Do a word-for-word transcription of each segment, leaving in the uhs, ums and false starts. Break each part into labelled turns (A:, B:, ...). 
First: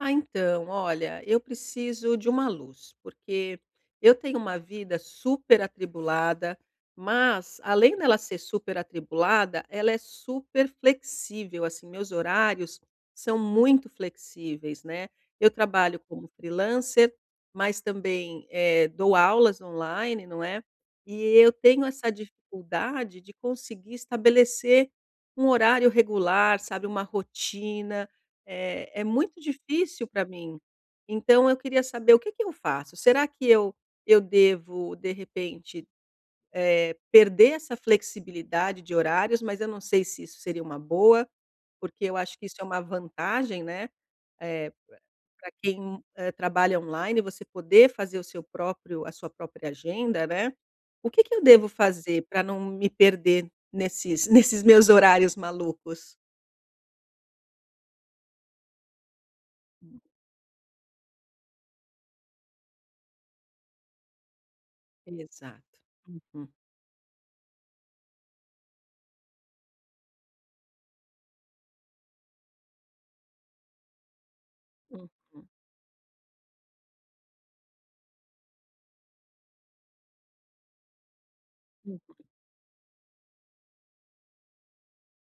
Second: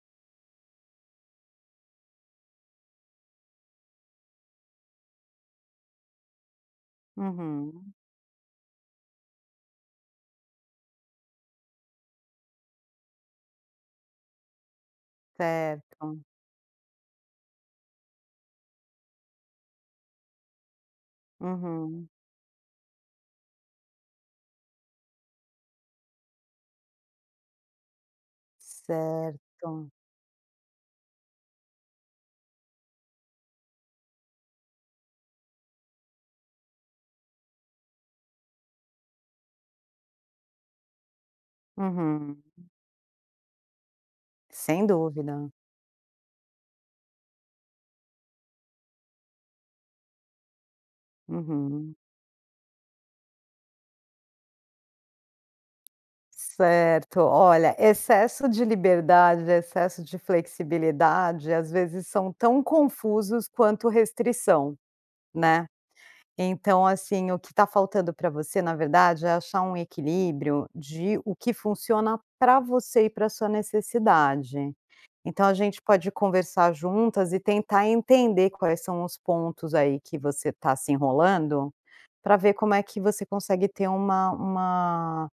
A: Ah, então olha, eu preciso de uma luz, porque eu tenho uma vida super atribulada, mas
B: Uhum.
A: além dela ser super atribulada, ela é super flexível. Assim, meus horários são muito flexíveis, né. Eu trabalho
B: Certo.
A: como freelancer, mas também, eh, dou aulas online, não é. E eu tenho
B: Uhum.
A: essa dificuldade de conseguir estabelecer um horário regular, sabe, uma rotina, eh, é muito
B: Certo.
A: difícil pra mim. Então eu queria saber o que que eu faço? Será que eu eu devo, de repente, eh, perder essa flexibilidade de horários, mas eu não sei se isso seria uma boa, porque eu acho
B: Uhum.
A: que isso é uma vantagem, né? Eh,
B: Sem dúvida.
A: p-pra quem, eh, trabalha online, você poder fazer o seu próprio a sua própria agenda, né? O que que eu devo
B: Uhum.
A: fazer pra não me perder nesses nesses meus horários malucos?
B: Certo. Olha, excesso de liberdade,
A: Hum.
B: excesso de flexibilidade, às vezes são tão confusos quanto restrição, né?
A: Exato, uhum.
B: Então, assim, o que tá faltando pra você, na verdade, é achar um equilíbrio de o que funciona pra você e pra sua necessidade.
A: Uhum.
B: Então, a gente pode conversar juntas e tentar entender quais são os pontos, aí, que você tá se enrolando
A: Uhum.
B: pra ver como é que você consegue ter uma uma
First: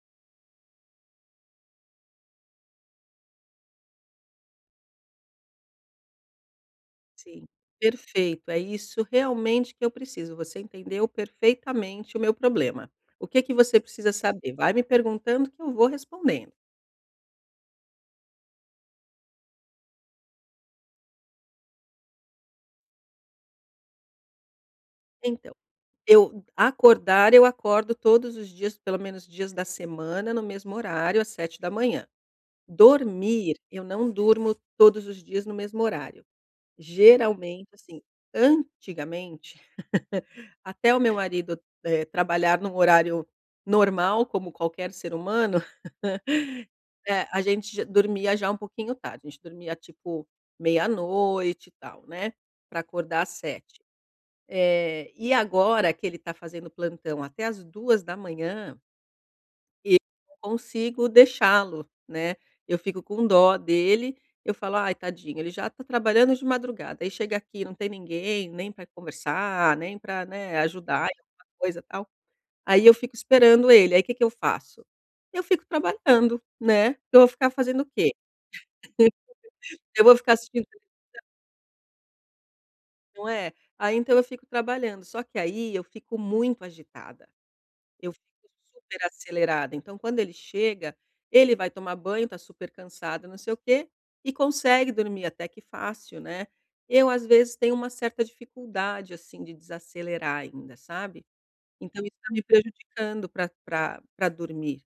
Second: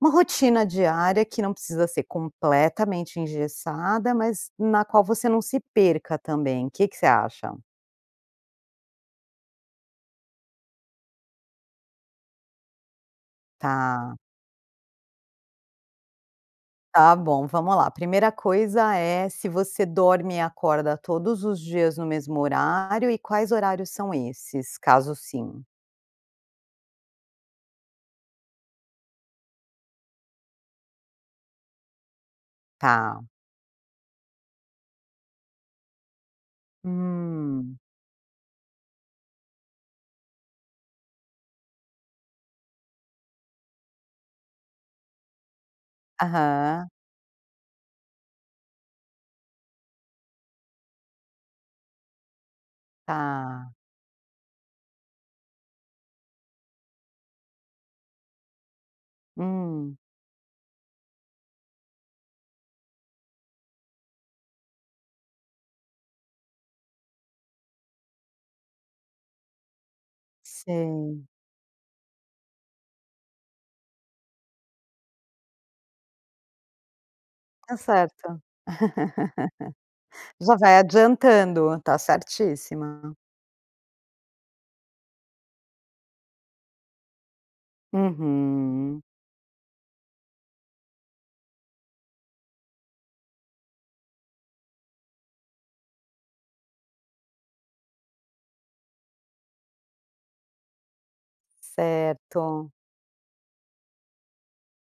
B: uma rotina diária, que não precisa ser completamente engessada, mas na qual você não se perca também. Que que você
A: Sim.
B: acha?
A: Perfeito. É isso realmente que eu preciso. Você entendeu perfeitamente o meu problema. O que que você precisa
B: Tá.
A: saber? Vai me perguntando que eu vou respondendo.
B: Tá bom, vamos lá. Primeira coisa é se você dorme e acorda todos os dias no mesmo horário e quais horários são esses? Caso
A: Então,
B: sim.
A: eu acordar, eu acordo todos os dias, pelo menos dias da semana, no mesmo horário, às sete da manhã.
B: Tá.
A: Dormir, eu não durmo todos os dias no mesmo horário. Geralmente,
B: Hum.
A: assim, antigamente, até o meu marido, eh, trabalhar num horário "normal", como qualquer ser humano,
B: Aham.
A: eh, a gente j dormia já um pouquinho tarde, a gente dormia tipo meia-noite e tal, né pra acordar às
B: Tá.
A: sete, eh, e agora que ele tá fazendo plantão até às duas da manhã eu
B: Hum.
A: não consigo deixá-lo, né? Eu fico com dó dele. Eu falo: "ai, tadinho, ele já tá trabalhando de madrugada, aí, chega aqui não tem ninguém nem para conversar, nem para, né, ajudar em
B: Sei.
A: alguma coisa, tal. Aí eu fico esperando ele, aí que que eu faço? Eu fico trabalhando, né? Que eu vou ficar
B: Tá
A: fazendo o quê?
B: certo.
A: Eu vou ficar
B: Já
A: assistindo
B: vai
A: televisão?
B: adiantando, tá certíssima.
A: Não é? Aí então eu fico trabalhando. Só que aí, eu fico muito agitada. Eu fico
B: Uhum.
A: super acelerada. Então, quando ele chega, ele vai tomar banho, tá super cansado, não sei o quê, e consegue dormir até que fácil, né? Eu, às vezes tenho uma certa dificuldade, assim, de desacelerar ainda, sabe? Então isso tá me
B: Certo.
A: prejudicando pra pra pra dormir.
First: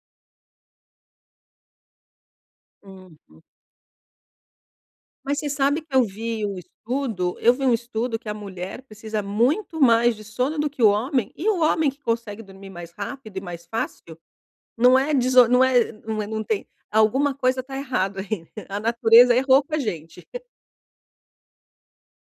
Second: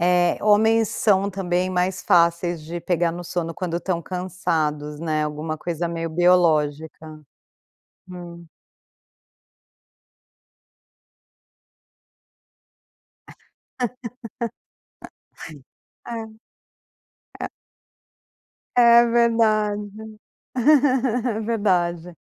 B: É, homens são também mais fáceis de pegar no
A: Uhum.
B: sono quando estão cansados, né,
A: Mas você
B: alguma
A: sabe
B: coisa
A: que eu
B: meio
A: vi o
B: biológica.
A: estudo, eu vi um estudo que a
B: Hum.
A: mulher precisa muito mais de sono do que o homem e o homem que consegue dormir mais rápido e mais fácil! Não é deso não é, não
B: É,
A: é não tem alguma
B: é.
A: coisa tá errado aí, a
B: É
A: natureza errou com a
B: verdade,
A: gente.
B: é verdade,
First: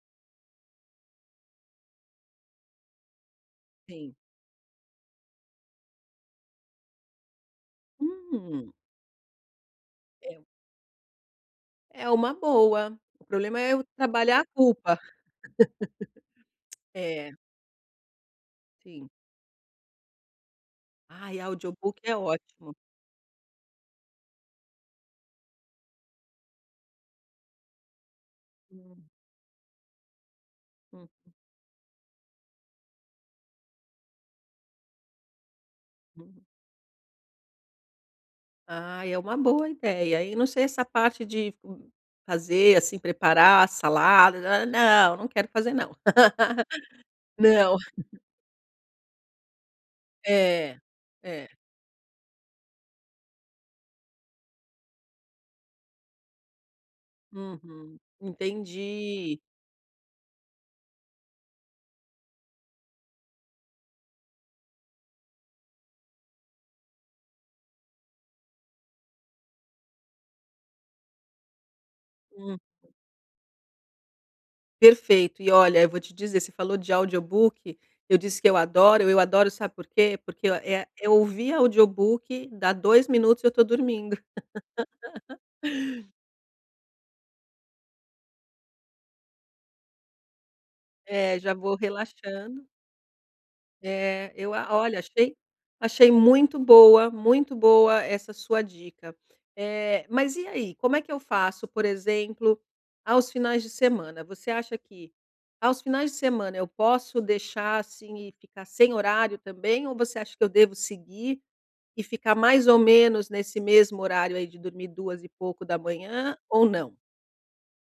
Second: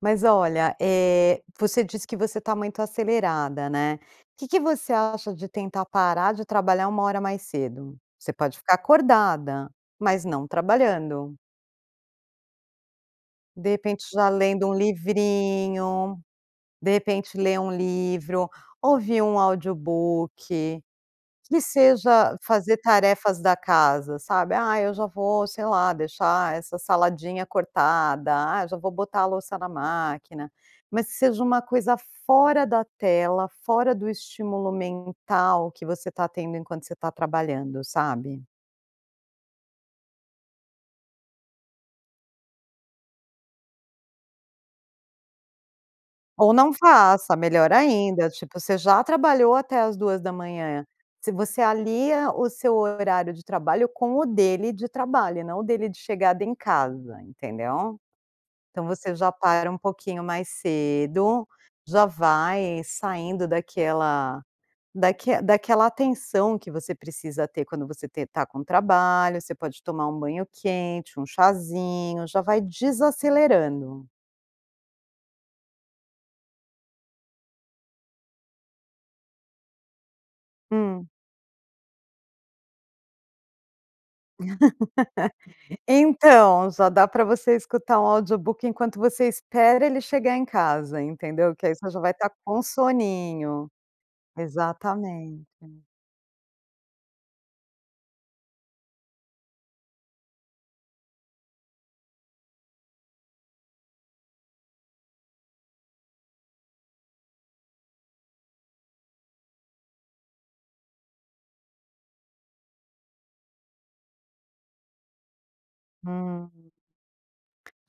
B: mas olha, eh, você disse que você tá muito acelerada, né?
A: Sim.
B: Que que você acha de tentar parar de trabalhar uma hora mais cedo? Você pode
A: Hum.
B: ficar acordada, mas
A: É.
B: não trabalhando.
A: É uma boa. O problema
B: De
A: é eu
B: repente, já
A: trabalhar a
B: lendo um
A: culpa.
B: livrinho de
A: É.
B: repente ler um livro,
A: Sim.
B: ouvir um audiobook,
A: Ai,
B: que
A: audiobook é
B: seja
A: ótimo!
B: fazer tarefas da casa, sabe: "Ah, hoje eu vou, sei lá, deixar essa saladinha cortada, ah, eu já vou
A: Hum.
B: botar a louça na máquina.", mas
A: Uhum.
B: que seja uma coisa fora da tela, fora do estímulo mental que você tá
A: Uhum.
B: tendo enquanto você tá trabalhando, sabe?
A: Ah, é uma boa ideia, hein? Não sei essa parte de m fazer, assim, "preparar salada" nã, nã não, não quero fazer, não!
B: Ou não faça, melhor
A: Não.
B: ainda, tipo, você já trabalhou até às duas da
A: É,
B: manhã se
A: é.
B: você alia o seu horário de trabalho com o dele de trabalho e não o dele de chegada em casa, entendeu?
A: Uhum,
B: Então, você já
A: entendi!
B: para um pouquinho mais cedo, já vai saindo daquela daque daquela atenção que você precisa ter quando você te tá com trabalho você pode tomar um banho quente, um chazinho já
A: Hum.
B: vai desacelerando.
A: Perfeito! E olha, eu vou te dizer, você falou de audiobook. Eu disse que eu adoro, eu adoro, sabe por quê? Porque ó é
B: Hum.
A: é ouvir audiobook, dá dois minutos e eu tô dormindo.
B: Então, já dá para você escutar um audiobook enquanto você espera ele chegar em casa,
A: É, já
B: entendeu? Que aí,
A: vou
B: você já vai tá com
A: relaxando.
B: soninho.
A: Eh, eu a olha achei
B: Exatamente.
A: achei muito boa, muito boa essa sua dica. Eh, mas e aí, como é que eu faço? Por exemplo, aos finais de semana, você acha que aos finais de semana eu posso deixar, assim e ficar sem horário também? Ou você acha que eu devo seguir e ficar mais ou menos nesse mesmo horário aí, de dormir duas e pouco da manhã?
B: Hum.
A: Ou não?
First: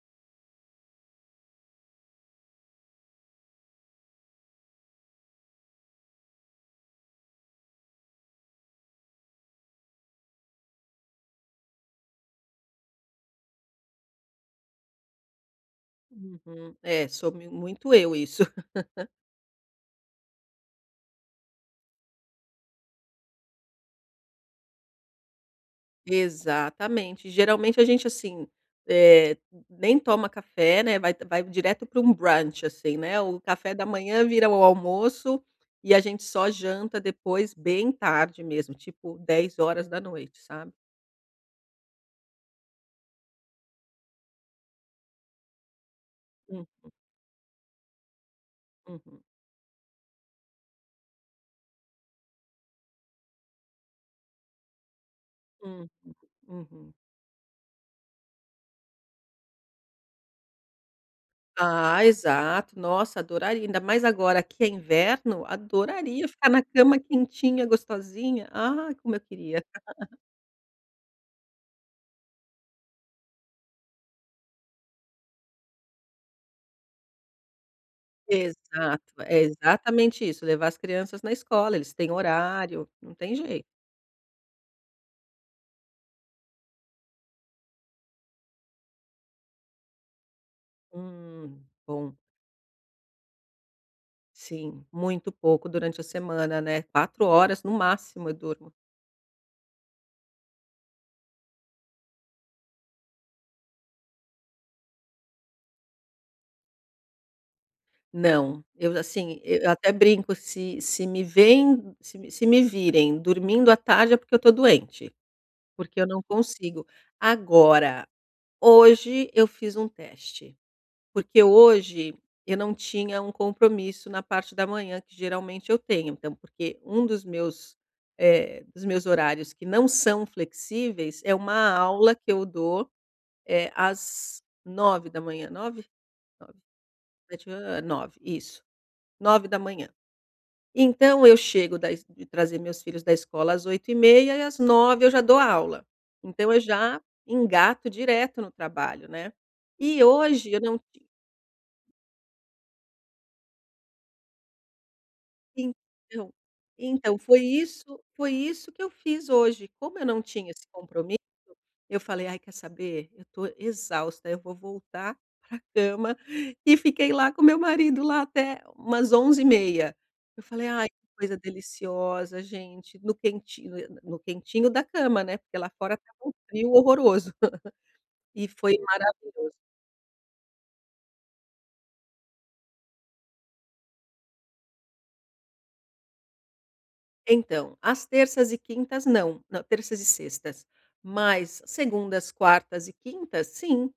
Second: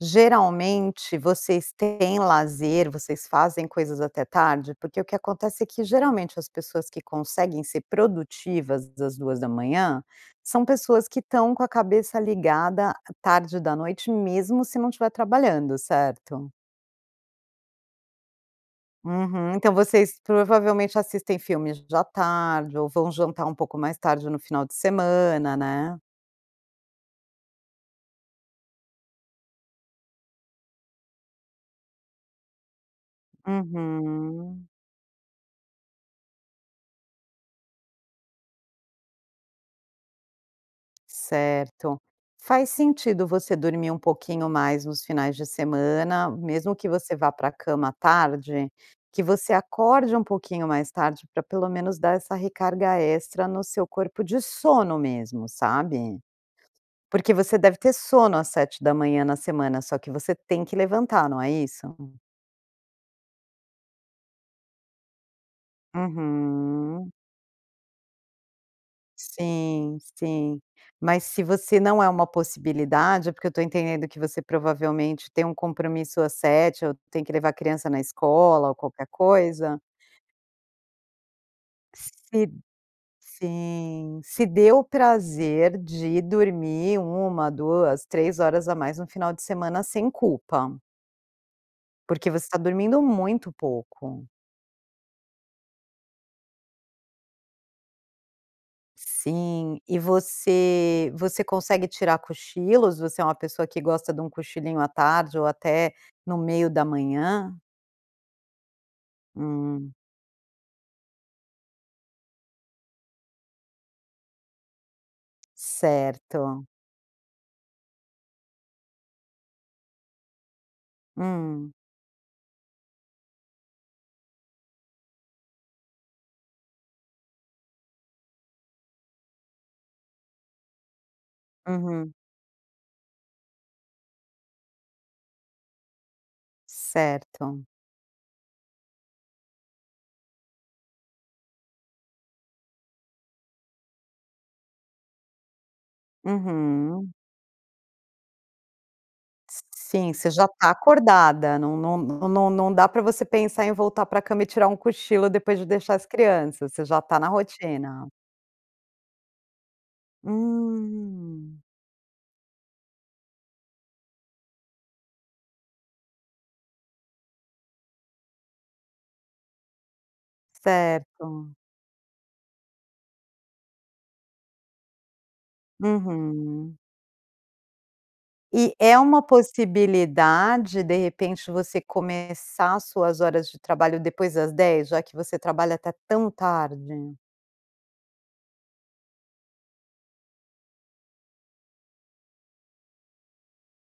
B: Geralmente vocês têm lazer? Vocês fazem coisas até tarde? Porque o que acontece é que geralmente as pessoas que conseguem ser produtivas às duas da manhã, são pessoas que estão com a cabeça ligada tarde da noite, mesmo se não tiver trabalhando, certo?
A: Uhum. É, sou mi muito eu isso.
B: Uhum. Então, vocês provavelmente assistem filmes já tarde? Ou vão jantar um pouco mais tarde no final de semana, né?
A: Exatamente. Geralmente a gente assim, eh, nem toma café, né? Vai vai direto para um brunch, assim, né? O café da manhã vira o
B: Uhum.
A: almoço e a gente só janta depois, bem tarde mesmo, tipo dez horas da noite, sabe?
B: Certo. Faz sentido você dormir um pouquinho mais nos finais de semana, mesmo que
A: Uhum.
B: você vá para a cama tarde,
A: Uhum.
B: que você acorde um pouquinho mais tarde, pra pelo menos dar essa recarga extra no seu corpo de sono mesmo,
A: Uhum,
B: sabe.
A: uhum.
B: Porque você deve ter sono às sete da manhã na semana, só que você tem que levantar, não é isso?
A: Ah, exato. Nossa! Adoraria, ainda mais agora que é inverno, adoraria ficar na cama
B: Uhum.
A: quentinha, gostosinha. Ah, como eu queria.
B: Sim, sim. Mas se você não é uma possibilidade é porque eu tô entendendo que você provavelmente tem um compromisso às sete, ou tem que levar a criança na escola ou
A: Exato.
B: qualquer coisa.
A: Exatamente isso, levar as crianças na escola, eles têm
B: Se
A: horário, não tem jei.
B: Sim. Se dê o prazer de dormir uma, duas, três a mais no final de semana, sem culpa.
A: Hum, bom.
B: Porque você tá dormindo muito pouco.
A: Sim, muito pouco durante a semana, né? Quatro horas, no máximo, eu durmo.
B: Sim, e você você consegue tirar cochilos? Você é uma pessoa que gosta de um cochilinho à tarde ou até no meio da manhã?
A: Não. Eu já sim e eu até
B: Hum.
A: brinco se se me vêem, se me se me virem dormindo à tarde, é porque eu tô doente, porque eu não
B: Certo.
A: consigo. Agora, hoje eu fiz um teste, porque
B: Hum.
A: hoje eu não tinha um compromisso na parte da manhã, que geralmente eu tenho. Então porque um dos meus, eh, dos meus horários que não são flexíveis, é uma aula
B: Uhum.
A: que eu dou, eh, às nove da manhã, nove? nove, sete e
B: Certo.
A: meia, eh, nove, isso, nove da manhã. Então, eu chego da es de trazer meus filhos da escola às oito e meia e às nove eu já dou aula. Então, eu já
B: Uhum.
A: engato direto no trabalho, né.
B: S s
A: E
B: sim, você já
A: hoje eu
B: tá
A: não ti
B: acordada, não não não não não não dá pra você pensar em voltar para a cama e tirar um cochilo depois de deixar as
A: Então
B: crianças, você já
A: então
B: tá na
A: foi isso
B: rotina.
A: foi isso que eu fiz hoje. Como eu não tinha esse compromisso,
B: Hum.
A: eu falei: "Ai quer saber, eu tô exausta, eu vou voltar para a cama" e fiquei lá com o meu marido, lá, até umas onze e meia. Eu falei: "Ai, que coisa
B: Certo.
A: deliciosa gente, no quentinho", eu no no quentinho da cama, né, porque lá fora estava um frio
B: Uhum.
A: horroroso. E
B: E
A: foi
B: é uma
A: maravilho.
B: possibilidade, de repente, você começar suas horas de trabalho depois das dez, já que você trabalha até tão tarde?
A: Então, às terças e quintas não. Não, terças e sextas, mas segundas, quartas e quintas, sim.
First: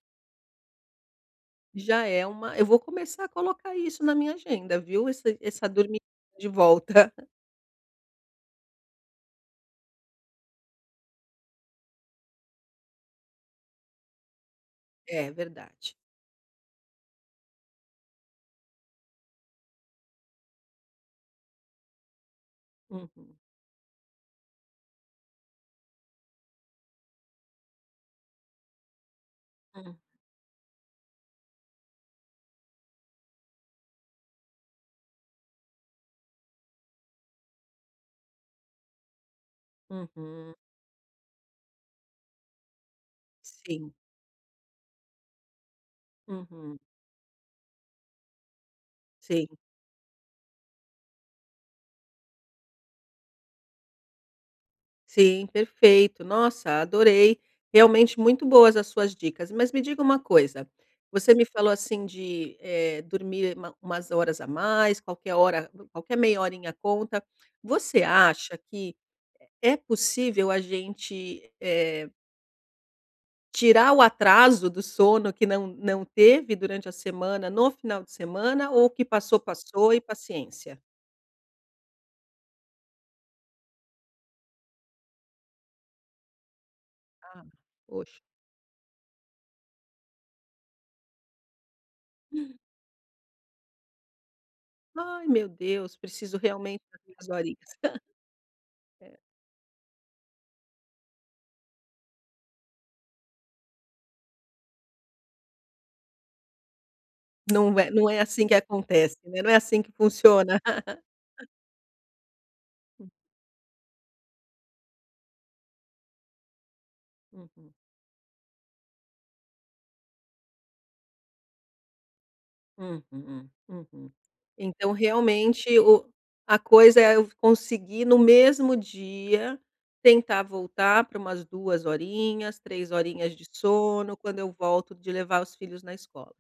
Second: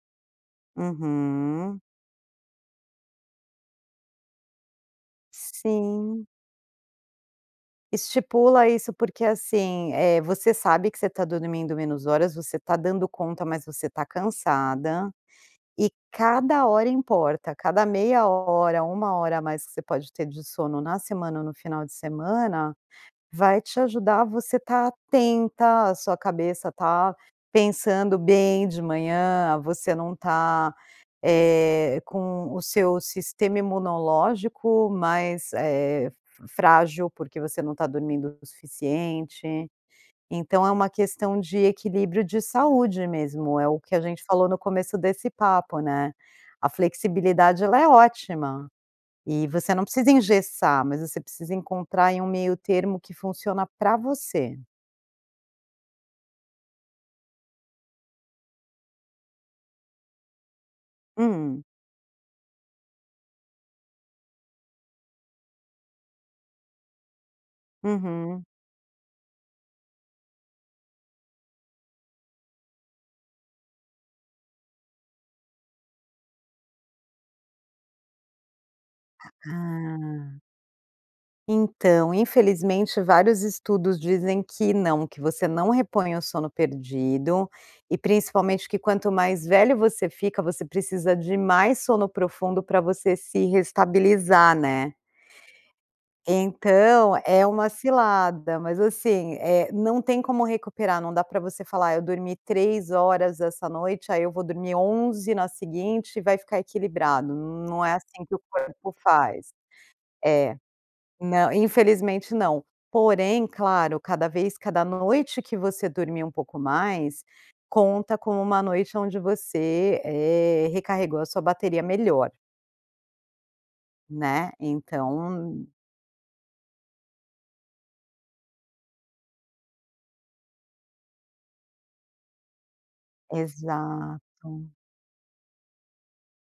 B: Uhum.
A: Já é uma eu vou começar a colocar isso na minha agenda, viu? Essa essa dormi
B: Sim.
A: de volta.
B: Estipula isso, porque assim, eh, você sabe que você tá dormindo menos horas, você tá dando conta, mas você tá cansada
A: É
B: e
A: verdade.
B: cada hora importa, cada meia hora, uma hora a mais que você pode ter de sono, na semana ou no final de semana,
A: Uhum.
B: vai te ajudar a você tá atenta, a sua cabeça tá pensando bem de manhã, você
A: Hum.
B: não tá, eh, com o seu sistema imunológico mais, eh, frágil, porque você não tá dormindo o suficiente.
A: Uhum.
B: Então é uma questão de equilíbrio de saúde mesmo. É o
A: Sim.
B: que a gente falou no começo desse papo, né, a
A: Uhum.
B: flexibilidade, ela é ótima. E
A: Sim.
B: você não precisa engessar, mas você precisa encontrar em um meio termo que funciona para você.
A: Sim, perfeito. Nossa, adorei! Realmente muito boas as suas dicas. Mas me diga uma coisa: você me
B: Hum.
A: falou assim de, eh, dormir uma umas horas a mais, qualquer hora qualquer meia horinha conta. Você
B: Uhum.
A: acha que é possível a gente, eh Tirar o atraso do sono que não não teve durante a semana no final de semana ou o que passou, passou e
B: Hum.
A: paciência?
B: Então, infelizmente, vários estudos dizem que não, que você não repõe o sono
A: Ah,
B: perdido e
A: poxa!
B: principalmente que quanto mais velho você fica, você precisa de mais sono profundo pra você se reestabilizar, né.
A: Ai, meu Deus, preciso realmente mais
B: Então
A: duas
B: é
A: horinhas.
B: uma cilada, mas
A: É.
B: assim, eh, não tem como recuperar. Não dá para você falar: "Eu dormi três horas essa noite, aí eu vou dormir onze na seguinte e vai ficar equilibrado.".
A: Não
B: Não
A: é
B: é
A: não é
B: assim que o
A: assim que
B: corpo
A: acontece, né, não
B: faz.
A: é assim que
B: É.
A: funciona!
B: Nã infelizmente, não.
A: Hum.
B: Porém, claro, cada vez cada noite que você dormir um pouco mais
A: Uhum.
B: conta como uma noite onde você, eh, recarregou a sua bateria melhor.
A: Uhum, uhum.
B: Né,
A: Então,
B: então...
A: realmente o a coisa é eu conseguir no mesmo dia, tentar voltar pra umas duas horinhas, três horinhas de sono, quando eu
B: Exato.
A: volto de levar os filhos na escola.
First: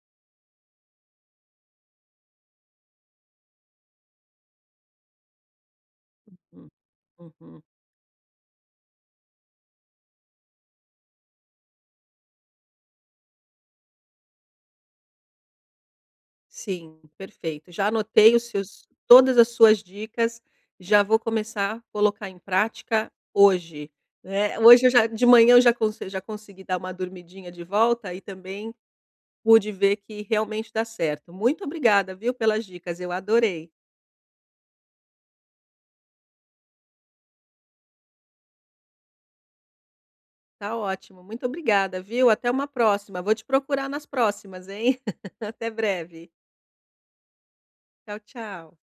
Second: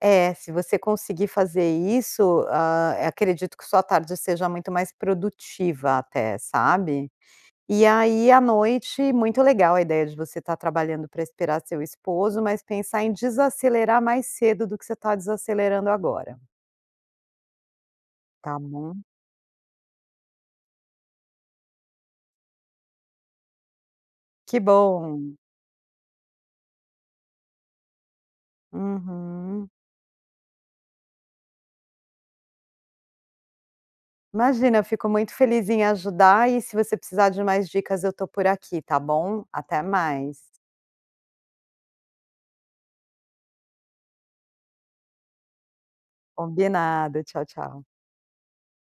B: É, se você conseguir fazer isso, hã, eh, acredito que sua tarde seja muito mais produtiva até,
A: Uhum,
B: sabe?
A: Uhum.
B: E aí, à noite muito legal a ideia de você estar trabalhando pra esperar seu esposo, mas pensar em desacelerar mais cedo do que você está desacelerando agora.
A: Sim, perfeito. Já anotei os
B: Tá
A: seus
B: bom.
A: todas as suas dicas, e já vou começar colocar em prática hoje! Eh,
B: Que
A: hoje eu já de
B: bom.
A: manhã eu já conse já consegui dar uma dormidinha de volta e também
B: Uhum.
A: pude ver que realmente dá certo! Muito obrigada viu, pelas dicas, eu adorei!
B: Imagina, eu fico muito feliz em ajudar e se você precisar de mais dicas, eu estou por aqui, tá bom, até mais.
A: Tá ótimo. Muito obrigada viu, até uma próxima. Vou te procurar nas próximas, hein. Até breve!
B: Combinado, tchau, tchau.
A: Tchau, tchau.